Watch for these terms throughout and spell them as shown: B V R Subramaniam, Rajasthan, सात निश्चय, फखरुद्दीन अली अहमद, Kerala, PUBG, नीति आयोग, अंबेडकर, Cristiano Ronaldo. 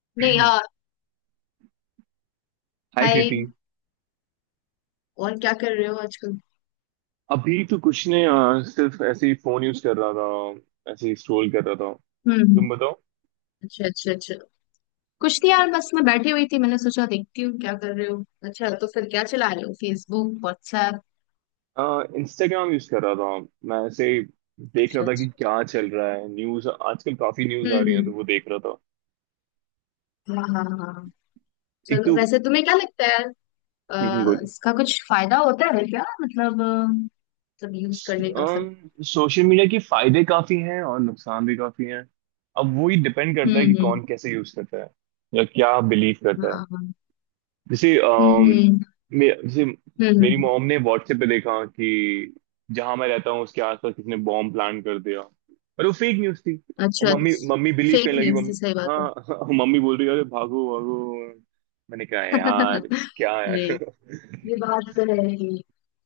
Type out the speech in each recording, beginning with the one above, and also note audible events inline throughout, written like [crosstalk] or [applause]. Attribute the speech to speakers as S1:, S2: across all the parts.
S1: [clears throat]
S2: नहीं
S1: हाय
S2: यार।
S1: कृति।
S2: हाय। और क्या कर रहे हो आजकल?
S1: अभी तो कुछ नहीं सिर्फ ऐसे ही फोन यूज कर रहा था, ऐसे ही स्क्रॉल कर रहा था।
S2: हम्म। हम्म।
S1: तुम
S2: अच्छा, अच्छा, अच्छा। कुछ नहीं यार, बस मैं बैठी हुई थी। मैंने सोचा देखती हूँ क्या कर रहे हो। अच्छा, तो फिर क्या चला रहे हो? Facebook, WhatsApp?
S1: बताओ। इंस्टाग्राम यूज कर रहा था, मैं ऐसे ही देख रहा
S2: अच्छा,
S1: था कि
S2: अच्छा।
S1: क्या चल रहा है। न्यूज आजकल काफी न्यूज आ रही है तो
S2: हम्म।
S1: वो देख रहा था।
S2: हम्म। हाँ, हाँ, हाँ।
S1: एक
S2: चलो,
S1: तो
S2: वैसे तुम्हें क्या लगता है यार?
S1: बोलो।
S2: इसका कुछ फायदा होता है क्या? मतलब मतलब यूज करने का मतलब।
S1: सोशल मीडिया के फायदे काफी हैं और नुकसान भी काफी हैं। अब वो ही डिपेंड करता
S2: हम्म।
S1: है कि
S2: हम्म।
S1: कौन कैसे यूज करता है या क्या बिलीव करता है।
S2: हाँ, हाँ।
S1: जैसे
S2: हम्म। हम्म।
S1: जैसे
S2: हम्म।
S1: मेरी
S2: हम्म।
S1: मॉम ने व्हाट्सएप पे देखा कि जहां मैं रहता हूँ उसके आसपास किसी ने बॉम्ब प्लान कर दिया, पर वो फेक न्यूज थी। और
S2: अच्छा।
S1: मम्मी मम्मी बिलीव
S2: फेक
S1: करने लगी।
S2: न्यूज थी,
S1: मम्मी,
S2: सही
S1: हाँ
S2: बात है।
S1: हाँ, मम्मी बोल रही है अरे भागो भागो। मैंने कहा यार
S2: [laughs]
S1: क्या है।
S2: नहीं। ये
S1: [laughs]
S2: बात तो है ही।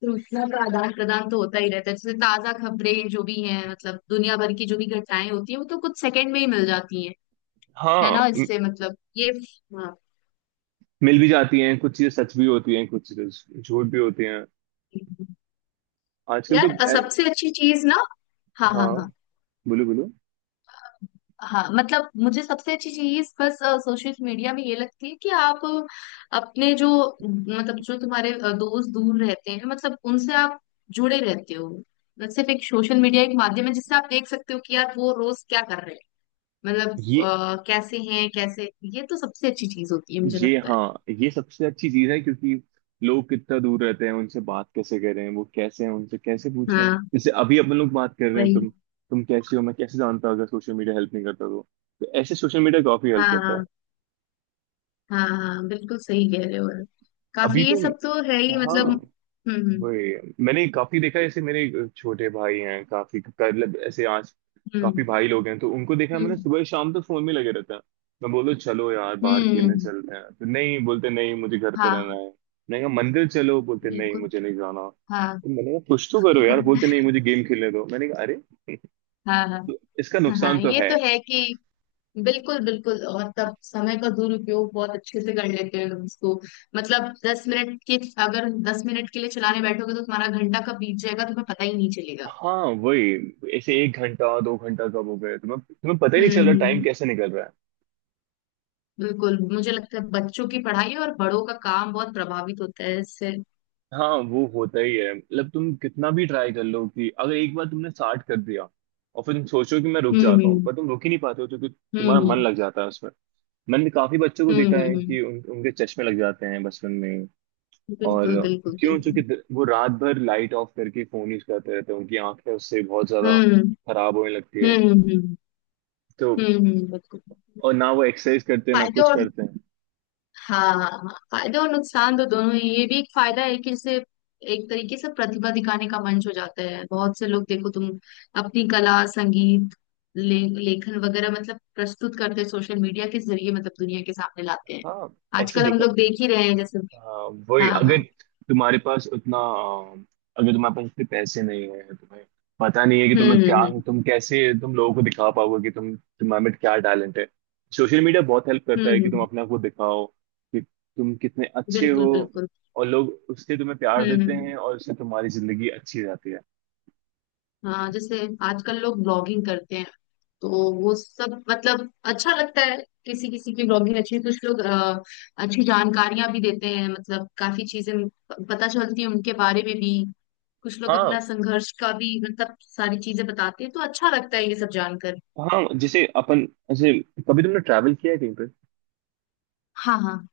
S2: सूचना का आदान प्रदान तो होता ही रहता है। जैसे ताजा खबरें जो भी हैं, मतलब दुनिया भर की जो भी घटनाएं होती हैं, वो तो कुछ सेकंड में ही मिल जाती हैं। है
S1: हाँ
S2: ना,
S1: म-
S2: इससे मतलब ये। हाँ।
S1: मिल भी जाती हैं, कुछ चीजें सच भी होती हैं, कुछ चीजें झूठ भी होती हैं आजकल तो।
S2: यार,
S1: ए-
S2: सबसे अच्छी चीज ना। हाँ, हाँ,
S1: हाँ,
S2: हाँ।
S1: बोलो बोलो।
S2: हाँ, मतलब मुझे सबसे अच्छी चीज बस सोशल मीडिया में ये लगती है कि आप अपने जो, मतलब जो तुम्हारे दोस्त दूर रहते हैं, मतलब उनसे आप जुड़े रहते हो। सिर्फ एक सोशल मीडिया एक माध्यम है जिससे आप देख सकते हो कि यार वो रोज क्या कर रहे हैं, मतलब
S1: ये
S2: कैसे हैं, कैसे। ये तो सबसे अच्छी चीज होती है, मुझे
S1: ये
S2: लगता है।
S1: हाँ, ये सबसे अच्छी चीज है क्योंकि लोग कितना दूर रहते हैं, उनसे बात कैसे करें, वो कैसे हैं उनसे कैसे पूछें।
S2: हाँ,
S1: जैसे अभी अपन लोग बात कर रहे हैं,
S2: वही।
S1: तुम कैसे हो मैं कैसे जानता अगर सोशल मीडिया हेल्प नहीं करता तो ऐसे सोशल मीडिया काफी
S2: हाँ,
S1: हेल्प करता है।
S2: हाँ, हाँ, हाँ, बिल्कुल सही कह रहे हो आप।
S1: अभी
S2: काफी ये
S1: तो
S2: सब तो है ही,
S1: हाँ
S2: मतलब। हम्म।
S1: वही। मैंने काफी देखा है, जैसे मेरे छोटे भाई हैं, काफी मतलब ऐसे आज काफी
S2: हम्म।
S1: भाई लोग हैं तो उनको देखा है मैंने,
S2: हम्म।
S1: सुबह शाम तक फोन में लगे रहते हैं। मैं बोलो चलो यार बाहर
S2: हम्म।
S1: खेलने
S2: हम्म।
S1: चलते हैं तो नहीं बोलते, नहीं मुझे घर पे रहना
S2: हाँ,
S1: है। मैंने कहा मंदिर चलो, बोलते नहीं
S2: बिल्कुल।
S1: मुझे नहीं जाना।
S2: हाँ।
S1: तो मैंने कहा कुछ तो करो यार, बोलते नहीं
S2: [laughs]
S1: मुझे गेम खेलने दो। मैंने कहा अरे।
S2: हाँ। हाँ,
S1: तो इसका नुकसान
S2: हाँ,
S1: तो
S2: ये
S1: है।
S2: तो है कि, बिल्कुल, बिल्कुल, और तब समय का दुरुपयोग बहुत अच्छे से कर लेते हैं लोग उसको। मतलब दस मिनट के अगर 10 मिनट के लिए चलाने बैठोगे तो तुम्हारा घंटा कब बीत जाएगा, तुम्हें पता ही नहीं चलेगा।
S1: हाँ वही, ऐसे एक घंटा दो घंटा कब हो गए तुम्हें तुम्हें पता ही नहीं
S2: हम्म।
S1: चल रहा टाइम
S2: हम्म।
S1: कैसे निकल रहा है।
S2: बिल्कुल, मुझे लगता है बच्चों की पढ़ाई और बड़ों का काम बहुत प्रभावित होता है इससे।
S1: हाँ वो होता ही है, मतलब तुम कितना भी ट्राई कर लो कि अगर एक बार तुमने स्टार्ट कर दिया और फिर तुम सोचो कि मैं रुक जाता हूँ
S2: हम्म।
S1: पर तुम रुक ही नहीं पाते हो क्योंकि तुम्हारा
S2: हम्म।
S1: मन लग जाता है उसमें। मैंने काफी बच्चों को
S2: हम्म।
S1: देखा
S2: हम्म।
S1: है
S2: हम्म।
S1: कि उनके चश्मे लग जाते हैं बचपन में। और
S2: बिल्कुल, बिल्कुल,
S1: क्यों,
S2: बिल्कुल।
S1: चूंकि वो रात भर लाइट ऑफ करके फोन यूज करते रहते हैं, उनकी आंखें उससे बहुत ज्यादा
S2: हम्म।
S1: खराब होने लगती है।
S2: हम्म। हम्म।
S1: तो
S2: हम्म। हम्म। बिल्कुल।
S1: और ना वो एक्सरसाइज करते हैं ना
S2: फायदे
S1: कुछ
S2: और
S1: करते हैं।
S2: हाँ, हाँ, हाँ, फायदे और नुकसान तो दोनों ही ये भी एक फायदा है कि जैसे एक तरीके से प्रतिभा दिखाने का मंच हो जाता है, बहुत से लोग, देखो तुम अपनी कला, संगीत, ले, लेखन वगैरह मतलब प्रस्तुत करते हैं सोशल मीडिया के जरिए, मतलब दुनिया के सामने लाते हैं।
S1: हाँ ऐसे
S2: आजकल हम
S1: देखा।
S2: लोग देख ही रहे हैं, जैसे।
S1: हाँ, वही
S2: हाँ,
S1: अगर
S2: हाँ।
S1: तुम्हारे पास उतना, अगर तुम्हारे पास उतने पैसे नहीं है, तुम्हें पता नहीं है कि
S2: हम्म।
S1: तुम्हें
S2: हम्म।
S1: क्या,
S2: हम्म।
S1: तुम कैसे तुम लोगों को दिखा पाओगे कि तुम तुम्हारे में क्या टैलेंट है। सोशल मीडिया बहुत हेल्प करता
S2: हम्म।
S1: है कि तुम
S2: हम्म।
S1: अपने आप को दिखाओ कि तुम कितने अच्छे
S2: बिल्कुल,
S1: हो।
S2: बिल्कुल।
S1: और लोग उससे तुम्हें प्यार
S2: हम्म।
S1: देते
S2: हम्म।
S1: हैं और उससे तुम्हारी जिंदगी अच्छी जाती है।
S2: हाँ, जैसे आजकल लोग ब्लॉगिंग करते हैं, तो वो सब मतलब अच्छा लगता है। किसी किसी की ब्लॉगिंग अच्छी, कुछ लोग अच्छी जानकारियां भी देते हैं, मतलब काफी चीजें पता चलती हैं उनके बारे में भी। कुछ लोग
S1: हाँ,
S2: अपना संघर्ष का भी मतलब सारी चीजें बताते हैं, तो अच्छा लगता है ये सब जानकर।
S1: हाँ जैसे अपन, जैसे कभी तुमने ट्रैवल किया है कहीं।
S2: हाँ, हाँ।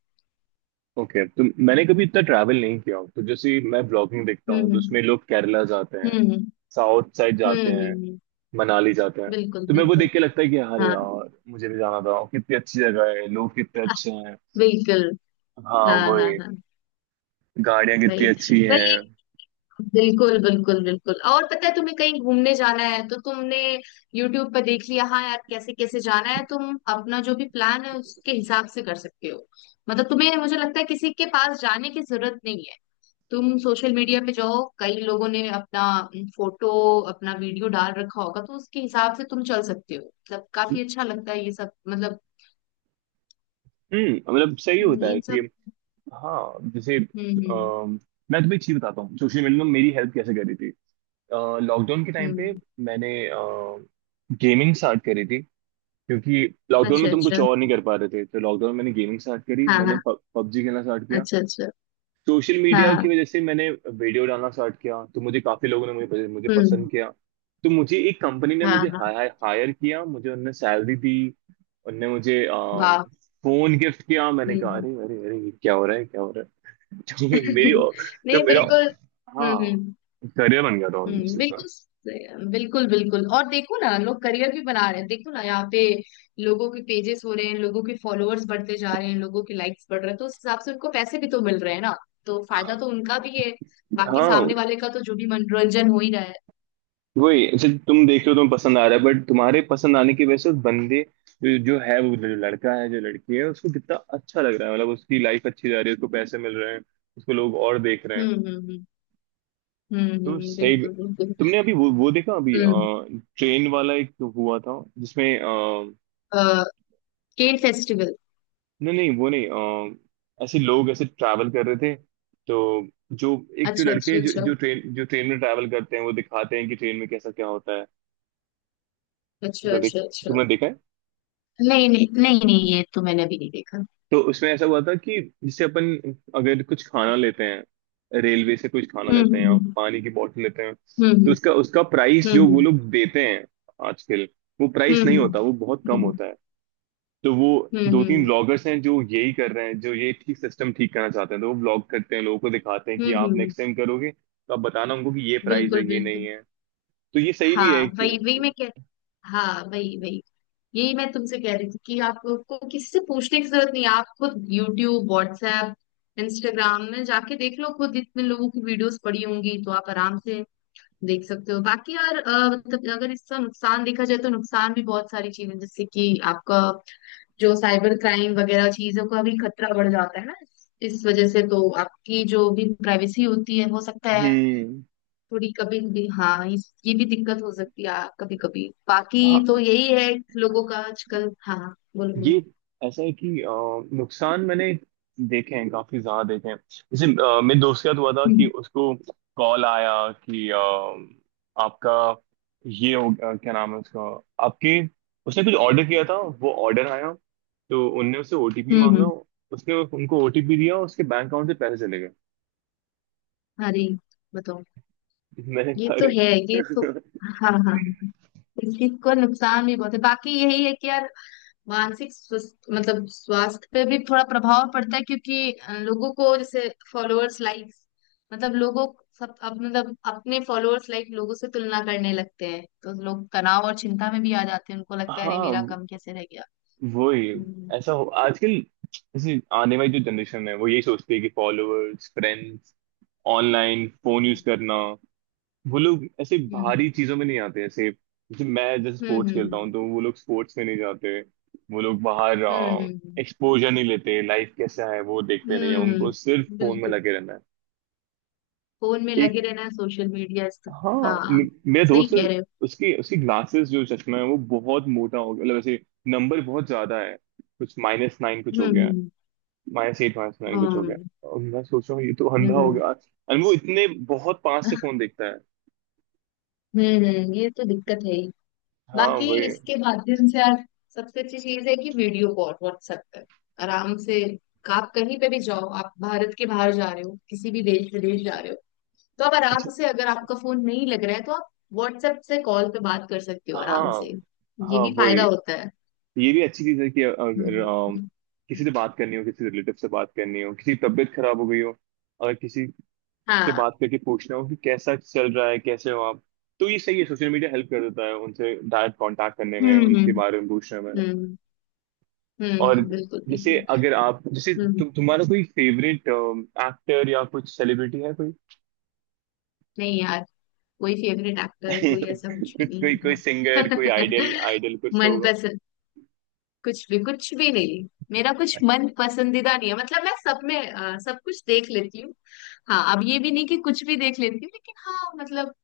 S1: ओके, तो मैंने कभी इतना ट्रैवल नहीं किया तो जैसे मैं ब्लॉगिंग देखता हूँ तो
S2: हम्म।
S1: उसमें लोग केरला जाते हैं,
S2: हम्म। हम्म।
S1: साउथ साइड
S2: हम्म।
S1: जाते
S2: हम्म।
S1: हैं,
S2: हम्म।
S1: मनाली जाते हैं।
S2: बिल्कुल,
S1: तो मैं वो
S2: बिल्कुल।
S1: देख के लगता है कि अरे
S2: हाँ।
S1: यार मुझे भी जाना था, कितनी अच्छी जगह है, लोग कितने अच्छे हैं।
S2: बिल्कुल।
S1: हाँ
S2: हाँ,
S1: वो
S2: हाँ, हाँ,
S1: गाड़ियाँ कितनी
S2: वही,
S1: अच्छी हैं।
S2: वही। बिल्कुल, बिल्कुल, बिल्कुल। और पता है, तुम्हें कहीं घूमने जाना है तो तुमने YouTube पर देख लिया। हाँ यार, कैसे कैसे जाना है, तुम अपना जो भी प्लान है उसके हिसाब से कर सकते हो। मतलब तुम्हें, मुझे लगता है, किसी के पास जाने की जरूरत नहीं है। तुम सोशल मीडिया पे जाओ, कई लोगों ने अपना फोटो, अपना वीडियो डाल रखा होगा तो उसके हिसाब से तुम चल सकते हो, मतलब काफी अच्छा लगता है ये सब, मतलब।
S1: मतलब सही
S2: हम्म।
S1: होता है
S2: इन
S1: कि
S2: सब।
S1: हाँ जैसे
S2: हम्म। हम्म।
S1: अम, मैं तुम्हें एक चीज बताता हूँ, सोशल मीडिया ने मेरी हेल्प कैसे करी थी। लॉकडाउन के टाइम पे
S2: हम्म।
S1: मैंने गेमिंग स्टार्ट करी थी, क्योंकि लॉकडाउन
S2: अच्छा,
S1: में तुम
S2: अच्छा।
S1: कुछ और नहीं कर पा रहे थे तो लॉकडाउन में मैंने गेमिंग स्टार्ट करी,
S2: हाँ,
S1: मैंने
S2: हाँ।
S1: पबजी खेलना स्टार्ट किया।
S2: अच्छा, अच्छा।
S1: सोशल मीडिया की
S2: हाँ।
S1: वजह से मैंने वीडियो डालना स्टार्ट किया तो मुझे काफी लोगों ने मुझे मुझे
S2: हम्म।
S1: पसंद किया। तो मुझे एक कंपनी ने
S2: हाँ,
S1: मुझे
S2: हाँ।
S1: हायर किया, मुझे उनने सैलरी दी, उनने मुझे
S2: वाह।
S1: फोन गिफ्ट किया। मैंने
S2: हम्म।
S1: कहा
S2: हम्म।
S1: अरे अरे अरे ये क्या हो रहा है क्या हो रहा है। [laughs] तो मेरी,
S2: [laughs] नहीं,
S1: तो मेरा
S2: बिल्कुल। हम्म।
S1: हाँ
S2: हम्म।
S1: करियर बन गया था ऑलमोस्ट
S2: हम्म।
S1: इस बार।
S2: बिल्कुल बिल्कुल, बिल्कुल, और देखो ना लोग करियर भी बना रहे हैं, देखो ना यहाँ पे लोगों के पेजेस हो रहे हैं, लोगों के फॉलोअर्स बढ़ते जा रहे हैं, लोगों के लाइक्स बढ़ रहे हैं, तो उस हिसाब से उनको पैसे भी तो मिल रहे हैं ना। तो फायदा तो उनका भी है। बाकी
S1: हाँ
S2: सामने वाले का तो जो भी मनोरंजन हो ही रहा है।
S1: वही, ऐसे तुम देख रहे हो, तुम्हें पसंद आ रहा है बट तुम्हारे पसंद आने की वजह से उस बंदे जो है वो, जो लड़का है जो लड़की है उसको कितना अच्छा लग रहा है, मतलब उसकी लाइफ अच्छी जा रही है, उसको पैसे मिल रहे हैं, उसको लोग और देख रहे हैं।
S2: हम्म। हम्म। हम्म। हम्म।
S1: तो
S2: हम्म।
S1: सही भी-
S2: बिल्कुल, बिल्कुल।
S1: तुमने अभी वो देखा अभी,
S2: हम्म।
S1: ट्रेन वाला एक हुआ था जिसमें
S2: अ, केन फेस्टिवल।
S1: नहीं नहीं वो नहीं। ऐसे लोग ऐसे ट्रैवल कर रहे थे तो जो एक, जो
S2: अच्छा, अच्छा,
S1: लड़के जो
S2: अच्छा।
S1: जो ट्रेन, जो ट्रेन में ट्रैवल करते हैं वो दिखाते हैं कि ट्रेन में कैसा क्या होता है।
S2: अच्छा,
S1: तुमने देखा,
S2: अच्छा, अच्छा।
S1: तुमने देखा है।
S2: नहीं, नहीं, नहीं, नहीं, ये तो मैंने अभी नहीं देखा।
S1: तो उसमें ऐसा हुआ था कि जैसे अपन अगर कुछ खाना लेते हैं, रेलवे से कुछ खाना
S2: हम्म। हम्म।
S1: लेते हैं
S2: हम्म।
S1: या
S2: हम्म।
S1: पानी की बोतल लेते हैं तो
S2: हम्म।
S1: उसका उसका प्राइस जो वो
S2: हम्म।
S1: लोग देते हैं आजकल, वो प्राइस नहीं
S2: हम्म।
S1: होता, वो बहुत कम
S2: हम्म।
S1: होता है। तो वो
S2: हम्म। हम्म।
S1: दो
S2: हम्म।
S1: तीन
S2: हम्म।
S1: ब्लॉगर्स हैं जो यही कर रहे हैं, जो ये ठीक सिस्टम ठीक करना चाहते हैं तो वो ब्लॉग करते हैं, लोगों को दिखाते हैं कि
S2: हम्म।
S1: आप नेक्स्ट टाइम करोगे तो आप बताना उनको कि ये प्राइस है
S2: बिल्कुल,
S1: ये नहीं
S2: बिल्कुल।
S1: है। तो ये सही भी है
S2: हाँ, वही, वही
S1: कि-
S2: मैं कह हाँ, वही, वही। यही मैं तुमसे कह रही थी कि आपको किसी से पूछने की जरूरत नहीं है। आप खुद यूट्यूब, व्हाट्सएप, इंस्टाग्राम में जाके देख लो, खुद इतने लोगों की वीडियोस पड़ी होंगी, तो आप आराम से देख सकते हो। बाकी यार मतलब अगर इसका नुकसान देखा जाए तो नुकसान भी बहुत सारी चीजें, जैसे कि आपका जो साइबर क्राइम वगैरह चीजों का भी खतरा बढ़ जाता है ना। इस वजह से तो आपकी जो भी प्राइवेसी होती है, हो सकता है
S1: हम्म
S2: थोड़ी कभी भी, हाँ, ये भी दिक्कत हो सकती है कभी कभी। बाकी
S1: हाँ,
S2: तो यही है लोगों का आजकल। हाँ, हाँ, बोलो,
S1: ये
S2: बोलो।
S1: ऐसा है कि नुकसान मैंने देखे हैं, काफी ज्यादा देखे हैं। जैसे मेरे दोस्त के साथ हुआ था कि
S2: हम्म।
S1: उसको कॉल आया कि आपका ये हो क्या नाम है उसका, आपके, उसने कुछ ऑर्डर किया था वो ऑर्डर आया तो उनने उससे ओटीपी
S2: हम्म।
S1: मांगा।
S2: हम्म।
S1: उसने उनको ओटीपी दिया और उसके बैंक अकाउंट से पैसे चले गए।
S2: अरे, बताओ।
S1: [laughs] मैंने
S2: ये
S1: कहा
S2: तो
S1: अरे।
S2: है, ये तो, हाँ, हाँ, इस चीज का नुकसान भी बहुत है। बाकी यही है कि यार मानसिक स्वस्थ मतलब स्वास्थ्य पे भी थोड़ा प्रभाव पड़ता है, क्योंकि लोगों को जैसे फॉलोअर्स, लाइक्स, मतलब लोगों, सब, अब मतलब अपने फॉलोअर्स, लाइक, लोगों से तुलना करने लगते हैं, तो लोग तनाव और चिंता में भी आ जाते हैं, उनको
S1: [laughs]
S2: लगता है अरे मेरा
S1: हाँ
S2: कम कैसे रह गया।
S1: वही,
S2: हम्म
S1: ऐसा हो आजकल। जैसे आने वाली जो जनरेशन है वो यही सोचती है कि followers, friends, online phone use
S2: हम्म।
S1: करना। वो लोग ऐसे
S2: हम्म।
S1: बाहरी चीजों में नहीं आते, ऐसे जैसे मैं, जैसे स्पोर्ट्स खेलता
S2: हम्म।
S1: हूँ तो वो लोग स्पोर्ट्स में नहीं जाते। वो लोग बाहर
S2: हम्म। हम्म।
S1: एक्सपोजर नहीं लेते, लाइफ कैसा है वो देखते नहीं है,
S2: हम्म। हम्म।
S1: उनको सिर्फ फोन में
S2: बिल्कुल।
S1: लगे रहना है।
S2: फोन में लगे
S1: एक
S2: रहना है, सोशल मीडिया।
S1: हाँ
S2: हाँ।
S1: मेरा
S2: सही
S1: दोस्त है,
S2: कह रहे हो।
S1: उसकी उसकी ग्लासेस जो चश्मा है वो बहुत मोटा हो गया, मतलब ऐसे नंबर बहुत ज्यादा है, कुछ माइनस नाइन कुछ
S2: हम्म।
S1: हो गया है।
S2: हम्म।
S1: माया से एडवांस मैंने
S2: हाँ।
S1: कुछ हो गया।
S2: हम्म।
S1: और मैं सोच रहा हूँ ये तो अंधा हो
S2: हम्म।
S1: गया, और वो इतने बहुत पास से
S2: [laughs]
S1: फोन देखता है।
S2: ये तो दिक्कत है।
S1: हाँ
S2: बाकी
S1: वही।
S2: इसके माध्यम से यार सबसे अच्छी चीज है कि वीडियो कॉल व्हाट्सएप पर आराम से, आप कहीं पे भी जाओ, आप भारत के बाहर जा रहे हो, किसी भी देश विदेश जा रहे हो, तो आप
S1: अच्छा,
S2: आराम से, अगर आपका फोन नहीं लग रहा है तो आप व्हाट्सएप से कॉल पे बात कर सकते हो आराम
S1: हाँ
S2: से,
S1: हाँ
S2: ये भी
S1: वही,
S2: फायदा होता है।
S1: ये भी अच्छी चीज है कि अगर
S2: हम्म।
S1: किसी से बात करनी हो, किसी रिलेटिव से बात करनी हो, किसी की तबीयत खराब हो गई हो, अगर किसी से
S2: हाँ।
S1: बात करके पूछना हो कि कैसा चल रहा है कैसे हो आप, तो ये सही है सोशल मीडिया हेल्प कर देता है उनसे डायरेक्ट कांटेक्ट करने में,
S2: हम्म।
S1: उनके
S2: हम्म।
S1: बारे में पूछने में।
S2: हम्म।
S1: और
S2: हम्म। बिल्कुल,
S1: जैसे
S2: बिल्कुल।
S1: अगर आप जैसे
S2: हम्म।
S1: तुम्हारा कोई फेवरेट एक्टर या कुछ सेलिब्रिटी है कोई।
S2: नहीं यार, कोई फेवरेट
S1: [laughs]
S2: एक्टर, कोई ऐसा कुछ भी
S1: कुछ कोई, कोई
S2: नहीं
S1: सिंगर, कोई
S2: है।
S1: आइडल
S2: [laughs]
S1: आइडल कुछ तो होगा।
S2: मनपसंद कुछ भी, कुछ भी नहीं। मेरा कुछ मन पसंदीदा नहीं है, मतलब मैं सब में सब कुछ देख लेती हूँ। हाँ, अब ये भी नहीं कि कुछ भी देख लेती हूँ, लेकिन हाँ, मतलब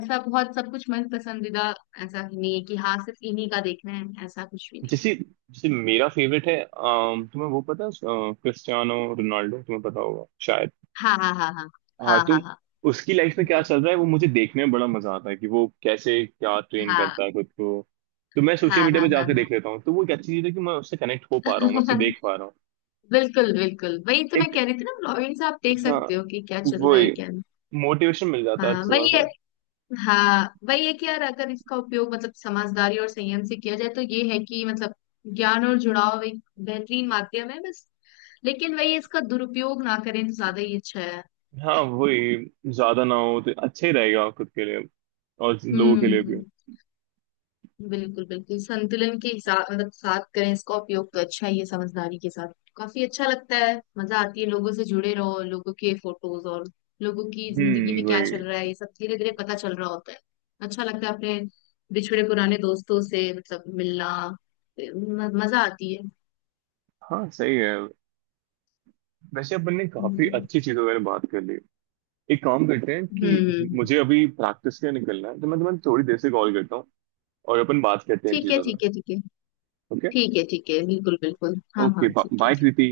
S2: ऐसा बहुत सब कुछ मन पसंदीदा। ऐसा ही नहीं है कि हाँ सिर्फ इन्हीं का देखना है, ऐसा कुछ भी नहीं है।
S1: जैसे जैसे मेरा फेवरेट है तुम्हें वो पता है, क्रिस्टियानो रोनाल्डो तुम्हें पता होगा शायद।
S2: हाँ, हाँ, हाँ, हाँ,
S1: हाँ
S2: हाँ,
S1: तुम,
S2: हाँ, हाँ।
S1: उसकी लाइफ में
S2: ब-
S1: क्या चल रहा है वो मुझे देखने में बड़ा मजा आता है कि वो कैसे क्या ट्रेन
S2: हाँ,
S1: करता है खुद को। तो मैं
S2: हाँ,
S1: सोशल मीडिया पे
S2: हाँ, हाँ,
S1: जाके
S2: हाँ।
S1: देख लेता हूँ, तो वो एक अच्छी चीज है कि मैं उससे कनेक्ट हो पा रहा हूँ, मैं उससे
S2: [laughs]
S1: देख पा रहा
S2: बिल्कुल, बिल्कुल, वही तो मैं
S1: हूँ।
S2: कह रही थी ना, ब्लॉगिंग से आप देख
S1: हाँ
S2: सकते हो कि क्या चल रहा है,
S1: वही,
S2: क्या नहीं।
S1: मोटिवेशन मिल जाता है
S2: हाँ,
S1: अच्छा
S2: वही है।
S1: खासा।
S2: हाँ, वही है कि यार अगर इसका उपयोग मतलब समझदारी और संयम से किया जाए तो ये है कि, मतलब ज्ञान और जुड़ाव एक बेहतरीन माध्यम है, बस। लेकिन वही इसका दुरुपयोग ना करें तो ज्यादा ही अच्छा है।
S1: हाँ वही, ज्यादा ना हो तो अच्छा ही रहेगा खुद के लिए और लोगों के लिए भी।
S2: हम्म। बिल्कुल, बिल्कुल, संतुलन के हिसाब मतलब साथ करें इसका उपयोग तो अच्छा ही है, समझदारी के साथ काफी अच्छा लगता है, मजा आती है, लोगों से जुड़े रहो, लोगों के फोटोज और लोगों की जिंदगी में क्या
S1: वही।
S2: चल रहा है, ये सब धीरे धीरे पता चल रहा होता है। अच्छा लगता है अपने बिछड़े पुराने दोस्तों से मतलब मिलना, मजा आती है।
S1: हाँ सही है, वैसे अपन ने काफी
S2: हम्म।
S1: अच्छी चीजों पर बात कर ली। एक काम करते हैं
S2: हम्म। हम्म।
S1: कि
S2: हम्म।
S1: मुझे अभी प्रैक्टिस के लिए निकलना है तो मैं तुम्हें थोड़ी देर से कॉल करता हूँ और अपन बात करते हैं इन
S2: ठीक है,
S1: चीजों पर।
S2: ठीक है, ठीक है।
S1: ओके।
S2: ठीक है, ठीक है, बिल्कुल, बिल्कुल, हाँ,
S1: ओके,
S2: हाँ, ठीक है,
S1: बाय
S2: ठीक है।
S1: प्रीति।